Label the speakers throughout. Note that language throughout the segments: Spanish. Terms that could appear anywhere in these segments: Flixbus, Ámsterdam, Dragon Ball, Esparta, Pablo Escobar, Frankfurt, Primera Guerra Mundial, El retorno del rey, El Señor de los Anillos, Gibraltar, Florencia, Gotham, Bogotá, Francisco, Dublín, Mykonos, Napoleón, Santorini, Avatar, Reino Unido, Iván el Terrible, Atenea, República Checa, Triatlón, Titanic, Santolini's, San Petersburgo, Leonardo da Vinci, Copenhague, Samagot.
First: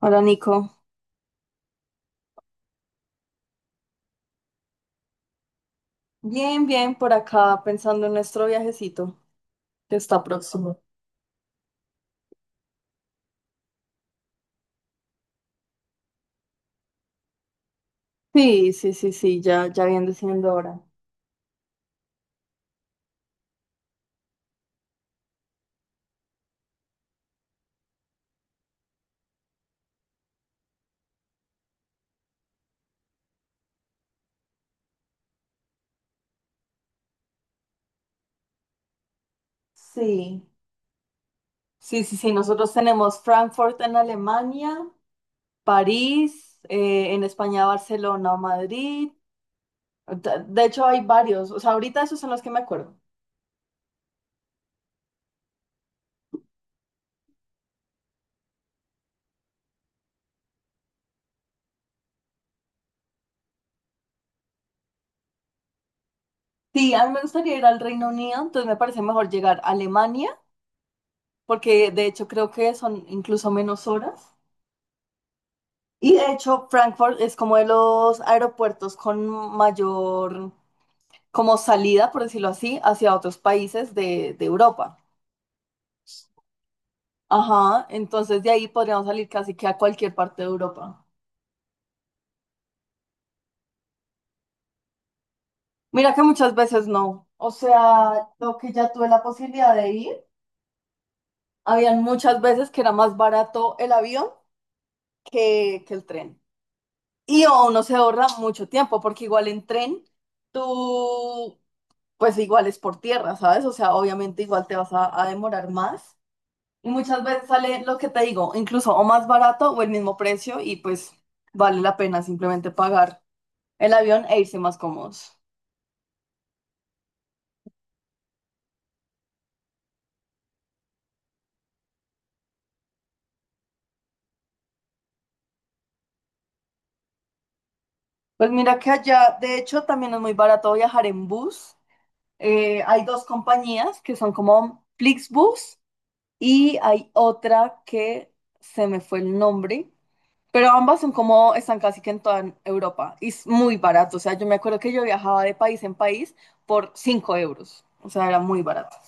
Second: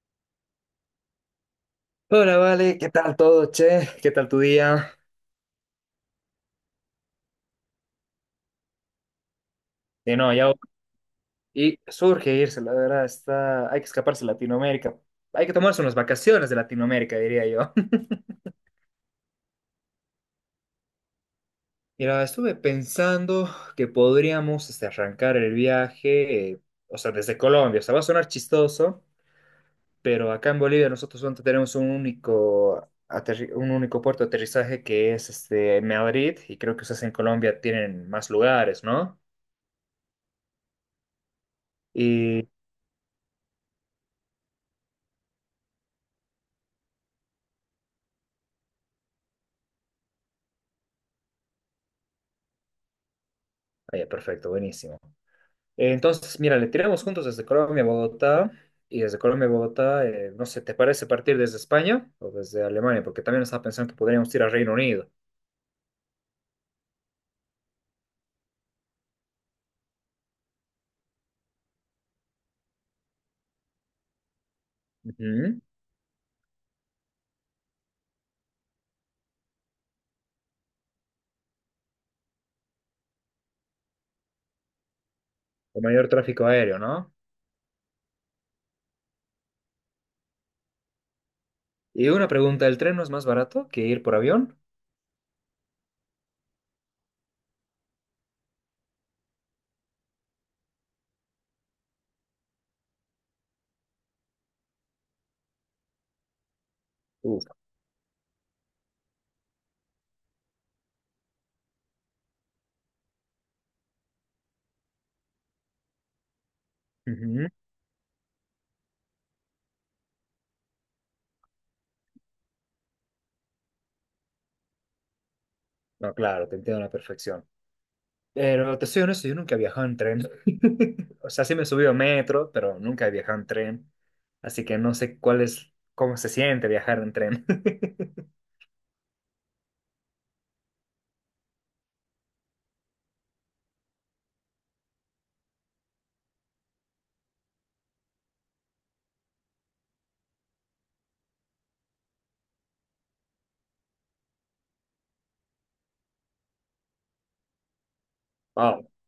Speaker 1: Hola Nico,
Speaker 2: Hola, Vale, ¿qué tal todo, che? ¿Qué tal tu día?
Speaker 1: bien, bien por acá pensando en nuestro viajecito que
Speaker 2: Y
Speaker 1: está
Speaker 2: no, ya.
Speaker 1: próximo.
Speaker 2: Y surge irse, la verdad, está hay que escaparse de Latinoamérica. Hay que tomarse unas vacaciones de Latinoamérica, diría yo.
Speaker 1: Sí, sí, sí, sí, ya, ya viene siendo hora.
Speaker 2: Mira, estuve pensando que podríamos este, arrancar el viaje, o sea, desde Colombia. O sea, va a sonar chistoso, pero acá en Bolivia nosotros solamente tenemos un único, un único puerto de aterrizaje que es este, Madrid, y creo que ustedes en Colombia tienen más lugares, ¿no?
Speaker 1: Sí, sí, sí, sí,
Speaker 2: Y.
Speaker 1: nosotros tenemos Frankfurt en Alemania, París, en España Barcelona o Madrid. De hecho hay varios, o sea, ahorita esos son los que me acuerdo.
Speaker 2: Ah, ya, perfecto, buenísimo. Entonces, mira, le tiramos juntos desde Colombia a Bogotá y desde Colombia a Bogotá, no sé, ¿te parece partir desde España o desde Alemania? Porque también estaba pensando que podríamos ir al Reino Unido.
Speaker 1: Sí, a mí me gustaría ir al Reino Unido, entonces me parece mejor llegar a Alemania, porque de hecho creo que son incluso menos horas.
Speaker 2: Ujú.
Speaker 1: Y de hecho, Frankfurt es como de los aeropuertos con mayor, como salida, por decirlo así, hacia otros países de Europa.
Speaker 2: Con mayor tráfico aéreo, ¿no?
Speaker 1: Ajá, entonces de ahí podríamos salir casi que a cualquier parte de Europa.
Speaker 2: Y una pregunta, ¿el tren no es más barato que ir por avión?
Speaker 1: Mira que muchas veces no. O sea, lo que ya tuve la posibilidad de ir, habían muchas veces que era más barato el avión que el tren.
Speaker 2: Uf.
Speaker 1: Y o uno se ahorra mucho tiempo, porque igual en tren, tú pues igual es por tierra, ¿sabes? O sea, obviamente igual te vas a demorar más. Y muchas veces
Speaker 2: Ujú.
Speaker 1: sale lo que te digo, incluso o más barato o el mismo precio y pues vale la pena simplemente pagar el avión e irse más cómodos.
Speaker 2: No, claro, te entiendo a la perfección. Pero te soy honesto, yo nunca he viajado en tren. O sea, sí me he subido a metro, pero nunca he viajado en tren. Así que no sé cuál es, cómo se siente viajar en tren.
Speaker 1: Pues mira que allá, de hecho, también es muy barato viajar en bus. Hay dos compañías que son como Flixbus y hay otra que se me fue el nombre. Pero ambas son como, están casi que en toda Europa y es muy barato. O sea, yo me acuerdo que yo viajaba de país en país por 5 euros. O sea, era muy barato.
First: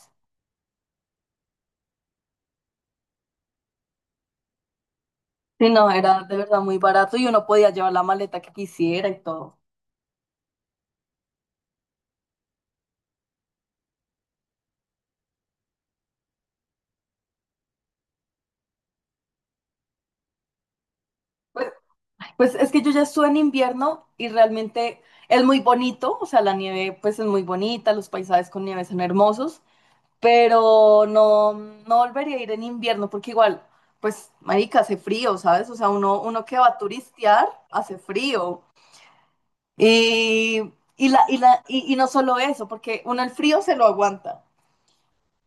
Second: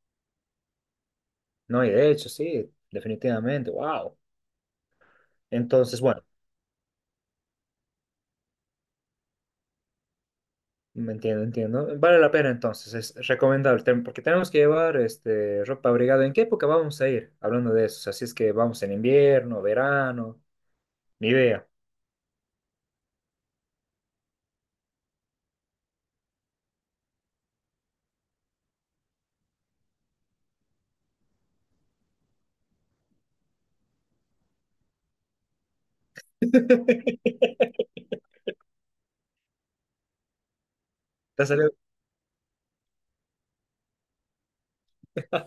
Speaker 2: No, y de hecho, sí, definitivamente, wow.
Speaker 1: Sí, no,
Speaker 2: Entonces,
Speaker 1: era
Speaker 2: bueno,
Speaker 1: de verdad muy barato y uno podía llevar la maleta que quisiera y todo.
Speaker 2: me entiendo, entiendo. Vale la pena entonces, es recomendable, porque tenemos que llevar este, ropa abrigada. ¿En qué época vamos a ir? Hablando de eso, así es que vamos en invierno, verano, ni idea.
Speaker 1: Pues, pues es que yo ya estuve en invierno y realmente es muy bonito. O sea, la nieve pues es muy bonita, los paisajes con nieve son hermosos, pero no, no volvería a ir en invierno porque igual, pues, marica, hace frío, ¿sabes? O sea, uno que va a turistear hace frío. Y, y la, y,
Speaker 2: Te ha
Speaker 1: la,
Speaker 2: salido,
Speaker 1: y, y no solo eso, porque uno el frío se lo aguanta,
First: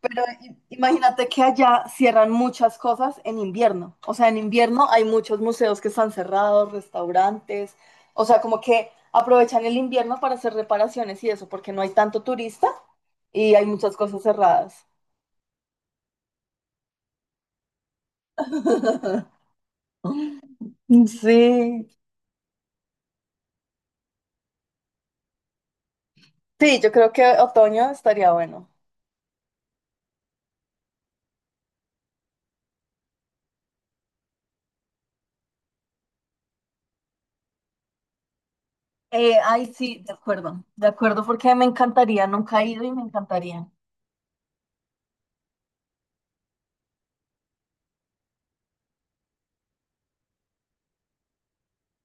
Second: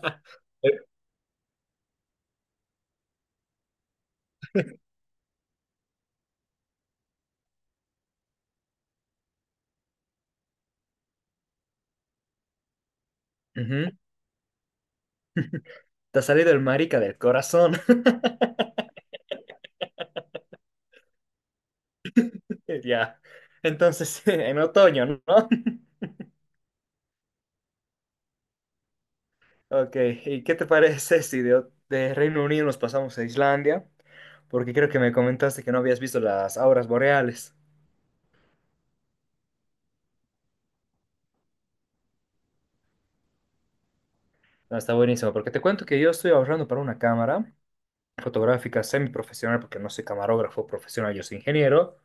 Speaker 1: pero imagínate que allá cierran muchas cosas en invierno. O sea, en invierno hay muchos museos que están cerrados, restaurantes, o sea, como que aprovechan el invierno para hacer reparaciones y eso, porque no hay tanto turista y hay
Speaker 2: Ujú.
Speaker 1: muchas cosas cerradas.
Speaker 2: Te ha salido el marica del corazón.
Speaker 1: Sí,
Speaker 2: Ya. Entonces, en otoño, ¿no?
Speaker 1: sí, yo creo que otoño estaría bueno.
Speaker 2: Ok, ¿y qué te parece si de, de Reino Unido nos pasamos a Islandia? Porque creo que me comentaste que no habías visto las auras boreales.
Speaker 1: Ay, sí, de acuerdo, porque me encantaría, nunca he ido y me encantaría.
Speaker 2: Ah, está buenísimo, porque te cuento que yo estoy ahorrando para una cámara fotográfica semiprofesional, porque no soy camarógrafo profesional, yo soy ingeniero,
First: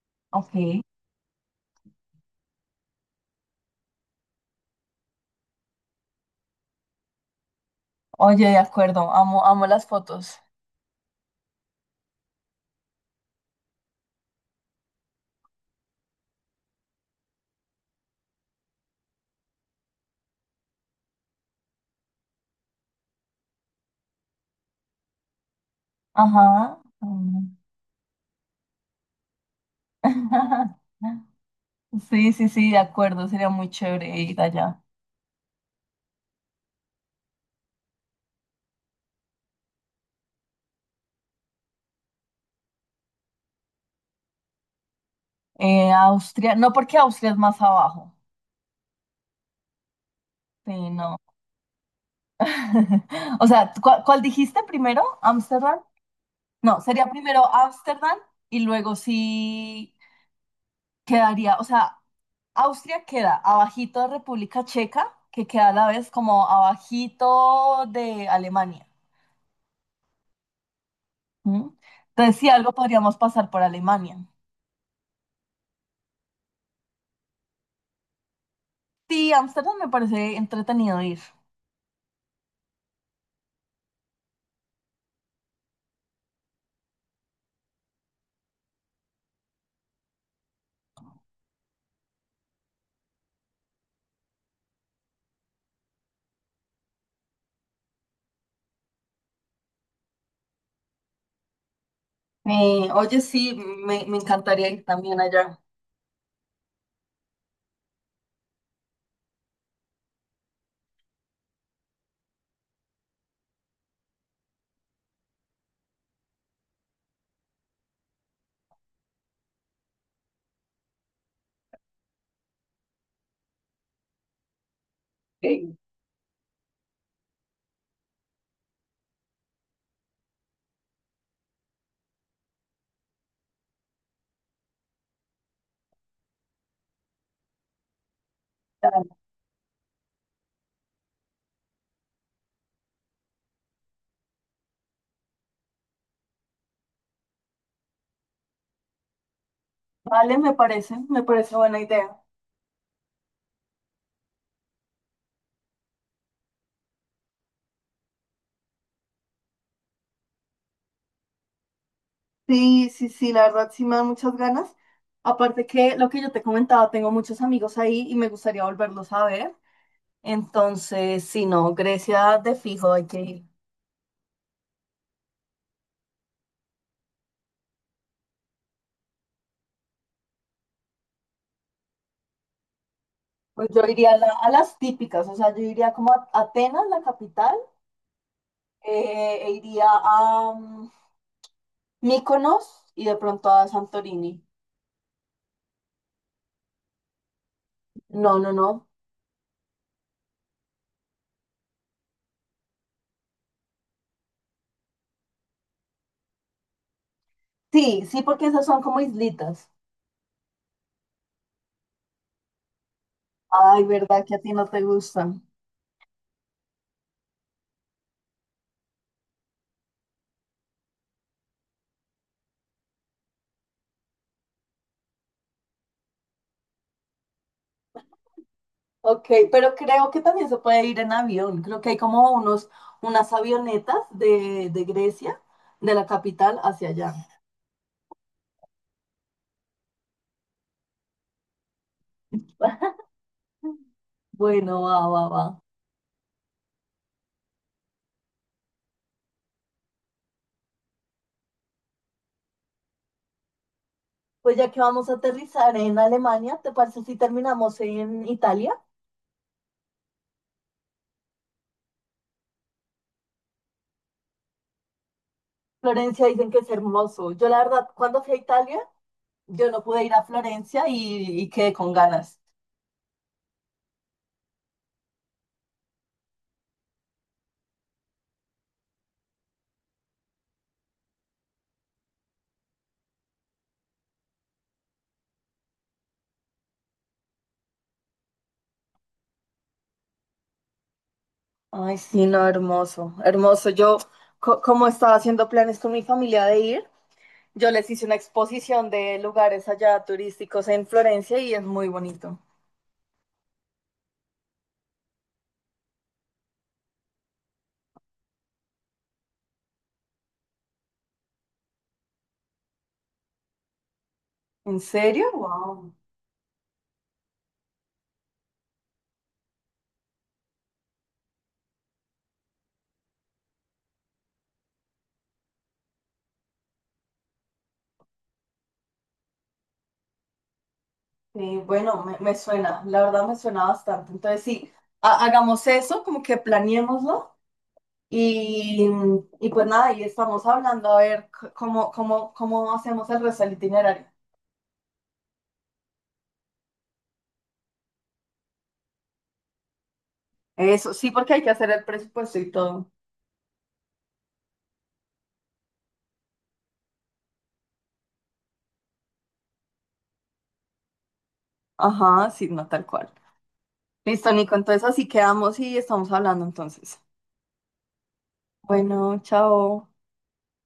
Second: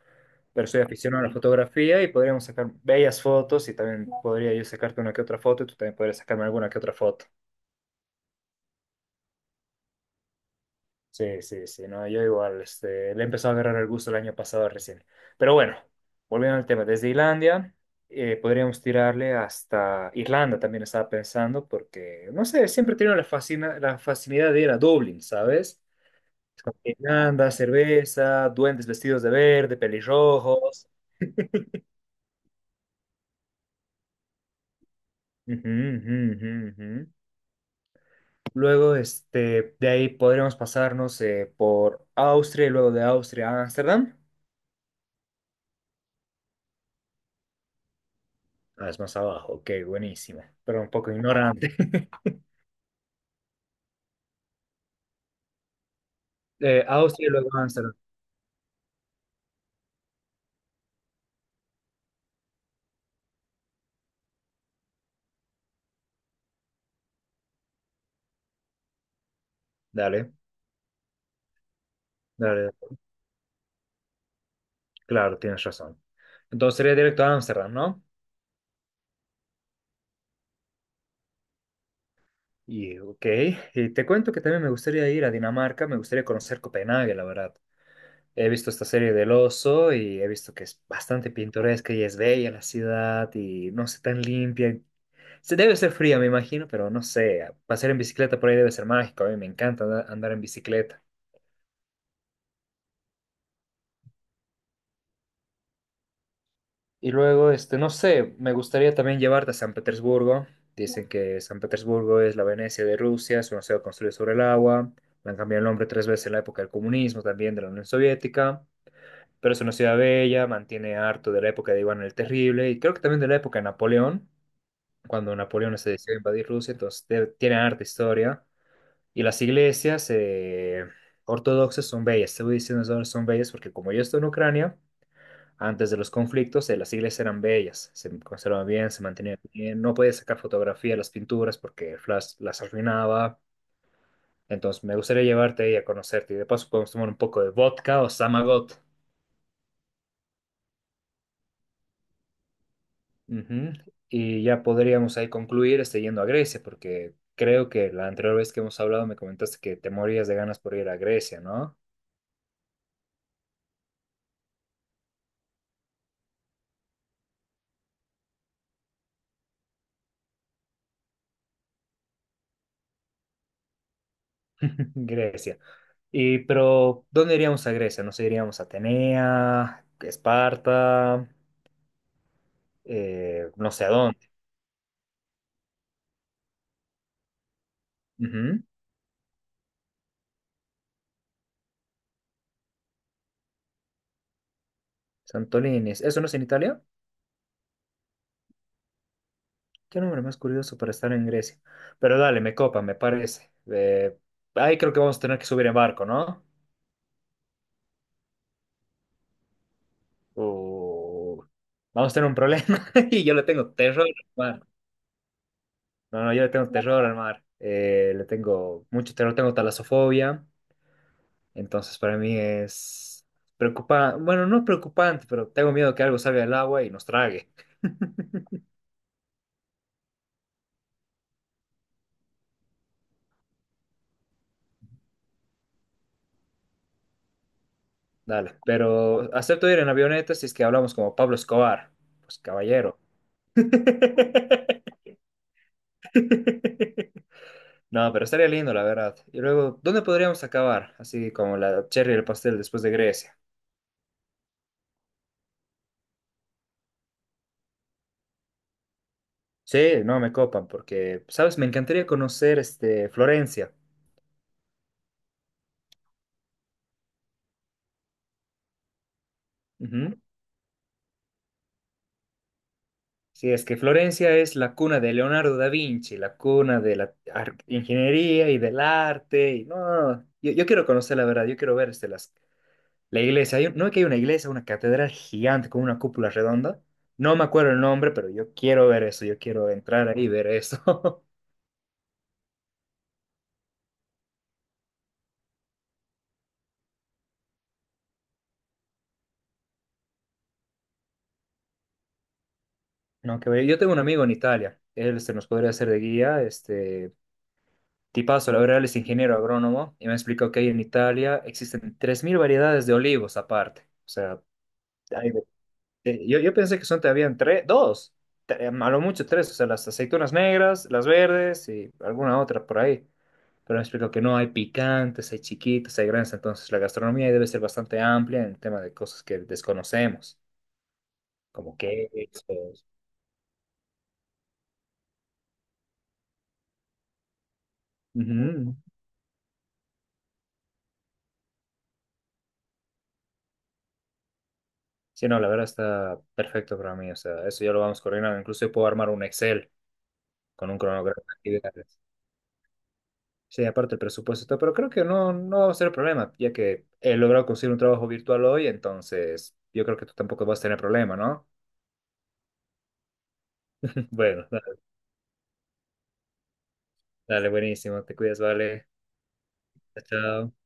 Speaker 2: pero
Speaker 1: Ok.
Speaker 2: soy aficionado a la fotografía y podríamos sacar bellas fotos y también podría yo sacarte una que otra foto y tú también podrías sacarme alguna que otra foto.
Speaker 1: Oye, de acuerdo, amo, amo las fotos.
Speaker 2: Sí, sí, sí, no, yo igual, este, le he empezado a agarrar el gusto el año pasado recién. Pero bueno, volviendo al tema, desde Islandia podríamos tirarle hasta Irlanda, también estaba pensando, porque, no sé, siempre he tenido la, fascina, la facilidad de ir a Dublín, ¿sabes? Es como
Speaker 1: Ajá.
Speaker 2: que Irlanda,
Speaker 1: Mm.
Speaker 2: cerveza, duendes vestidos de verde, pelirrojos.
Speaker 1: Sí, sí, sí, de acuerdo, sería muy chévere ir allá.
Speaker 2: Ujú, ujú, ujú, ujú. Luego, este, de ahí podríamos pasarnos por Austria y luego de Austria a Ámsterdam.
Speaker 1: Austria, no porque Austria es más abajo.
Speaker 2: Ah, es más abajo. Ok, buenísimo.
Speaker 1: Sí,
Speaker 2: Pero un poco
Speaker 1: no.
Speaker 2: ignorante.
Speaker 1: O sea, cuál dijiste primero? ¿Ámsterdam? No, sería
Speaker 2: Austria y luego
Speaker 1: primero
Speaker 2: Ámsterdam.
Speaker 1: Ámsterdam y luego sí quedaría, o sea, Austria queda abajito de República Checa, que queda a la vez como abajito de Alemania.
Speaker 2: Dale,
Speaker 1: Ujú. Entonces, si
Speaker 2: dale.
Speaker 1: algo podríamos pasar por Alemania.
Speaker 2: Claro, tienes razón. Entonces sería directo a Ámsterdam, ¿no?
Speaker 1: Sí, Ámsterdam me parece entretenido ir.
Speaker 2: Y, ok. Y te cuento que también me gustaría ir a Dinamarca. Me gustaría conocer Copenhague, la verdad. He visto esta serie del oso y he visto que es bastante pintoresca y es bella la ciudad y no sé, tan limpia. Se debe ser fría, me imagino, pero no sé. Pasar en bicicleta por ahí debe ser mágico. A mí me encanta andar en bicicleta.
Speaker 1: Oye, sí, me encantaría ir también allá.
Speaker 2: Y luego, este, no sé, me gustaría también llevarte a San Petersburgo. Dicen que San Petersburgo es la Venecia de Rusia, es una ciudad construida sobre el agua. Le han cambiado el nombre tres veces en la época del comunismo, también de la Unión Soviética. Pero es una ciudad bella, mantiene harto de la época de Iván el Terrible y creo que también de la época de Napoleón, cuando
Speaker 1: Ok.
Speaker 2: Napoleón se decidió a invadir Rusia, entonces tiene harta historia. Y las iglesias ortodoxas son bellas, te voy diciendo son bellas porque como yo estoy en Ucrania, antes de los conflictos, las iglesias eran bellas, se conservaban bien, se mantenían bien. No podías sacar fotografía de las pinturas porque el flash las arruinaba. Entonces, me gustaría llevarte ahí a conocerte. Y de paso, podemos tomar un poco de vodka o Samagot.
Speaker 1: Vale, me parece buena idea.
Speaker 2: Ujú. Y ya podríamos ahí concluir este, yendo a Grecia, porque creo que la anterior vez que hemos hablado me comentaste que te morías de ganas por ir a Grecia, ¿no?
Speaker 1: Sí, sí, sí, la verdad sí me dan muchas ganas. Aparte que lo que yo te comentaba, tengo muchos amigos ahí y me gustaría volverlos a ver. Entonces, si no, Grecia de fijo hay que ir.
Speaker 2: Grecia. Y, pero, ¿dónde iríamos a Grecia? No sé, iríamos a Atenea, Esparta,
Speaker 1: Pues
Speaker 2: no
Speaker 1: yo
Speaker 2: sé a
Speaker 1: iría a,
Speaker 2: dónde.
Speaker 1: a las típicas, o sea, yo iría como a Atenas, la capital,
Speaker 2: Ujú,
Speaker 1: e iría a, Mykonos y de pronto a Santorini.
Speaker 2: Santolini's. ¿Eso no es en Italia?
Speaker 1: No, no, no.
Speaker 2: Qué nombre más curioso para estar en Grecia. Pero dale, me copa, me parece. Ahí creo que vamos a tener que subir en barco, ¿no?
Speaker 1: Sí, sí, porque esas son como islitas.
Speaker 2: O vamos a tener un problema. Y yo le tengo
Speaker 1: Ay,
Speaker 2: terror al
Speaker 1: ¿verdad que a ti no
Speaker 2: mar.
Speaker 1: te gustan?
Speaker 2: No, no, yo le tengo terror al mar. Le tengo mucho terror, tengo talasofobia. Entonces para mí es preocupante. Bueno, no preocupante, pero tengo miedo que algo salga del agua y nos trague.
Speaker 1: Ok, pero creo que también se puede ir en avión. Creo que hay como unos, unas avionetas de Grecia, de la capital hacia allá.
Speaker 2: Dale, pero acepto ir en avioneta si es que hablamos como Pablo Escobar. Pues caballero.
Speaker 1: Bueno, va, va, va.
Speaker 2: No, pero estaría lindo, la verdad. Y luego, ¿dónde podríamos acabar? Así como la cherry y el pastel después de Grecia.
Speaker 1: Pues ya que vamos a aterrizar en Alemania, ¿te parece si terminamos en Italia?
Speaker 2: Sí, no me copan, porque, ¿sabes? Me encantaría conocer este, Florencia.
Speaker 1: Florencia dicen que es hermoso. Yo la verdad, cuando fui a Italia, yo no pude ir
Speaker 2: Ujú.
Speaker 1: a Florencia y quedé con ganas.
Speaker 2: Sí, es que Florencia es la cuna de Leonardo da Vinci, la cuna de la ingeniería y del arte. Y, no, no, no. Yo quiero conocer la verdad, yo quiero ver este, las la iglesia, no es que hay una iglesia, una catedral gigante con una cúpula redonda. No me acuerdo el nombre, pero yo quiero ver eso, yo quiero entrar ahí y ver eso.
Speaker 1: Ay, sí, no, hermoso, hermoso. Yo, como estaba haciendo planes con mi familia de ir, yo les hice una exposición de lugares allá turísticos en Florencia y es muy bonito.
Speaker 2: No, que ver. Yo tengo un amigo en Italia, él se nos podría hacer de guía, este tipazo, la verdad, él es ingeniero agrónomo y me explicó que ahí en Italia existen 3.000 variedades de olivos aparte. O sea,
Speaker 1: ¿En
Speaker 2: hay
Speaker 1: serio? Wow.
Speaker 2: yo, yo pensé que son todavía tres, dos, a lo mucho tres, o sea, las aceitunas negras, las verdes y alguna otra por ahí. Pero me explico que no, hay picantes, hay chiquitos, hay grandes, entonces la gastronomía debe ser bastante amplia en tema de cosas que desconocemos,
Speaker 1: Sí,
Speaker 2: como
Speaker 1: bueno, me suena,
Speaker 2: quesos.
Speaker 1: la verdad me suena bastante. Entonces, sí, hagamos eso, como que planeémoslo
Speaker 2: Ujú.
Speaker 1: y, y pues nada, ahí estamos hablando a ver cómo, cómo, cómo hacemos el resto del itinerario.
Speaker 2: Sí, no, la verdad está perfecto para mí, o sea, eso ya lo vamos coordinando, incluso yo puedo armar un Excel con un
Speaker 1: Eso, sí,
Speaker 2: cronograma de
Speaker 1: porque hay que hacer el
Speaker 2: actividades.
Speaker 1: presupuesto y todo.
Speaker 2: Sí, aparte el presupuesto, y todo, pero creo que no, no va a ser problema, ya que he logrado conseguir un trabajo virtual hoy, entonces yo creo que tú tampoco vas a tener problema, ¿no?
Speaker 1: Ajá, sí, no, tal cual. Listo,
Speaker 2: Bueno,
Speaker 1: Nico, entonces así quedamos y estamos hablando entonces.
Speaker 2: dale, buenísimo, te cuidas, vale.
Speaker 1: Bueno, chao.
Speaker 2: Chao. Chao.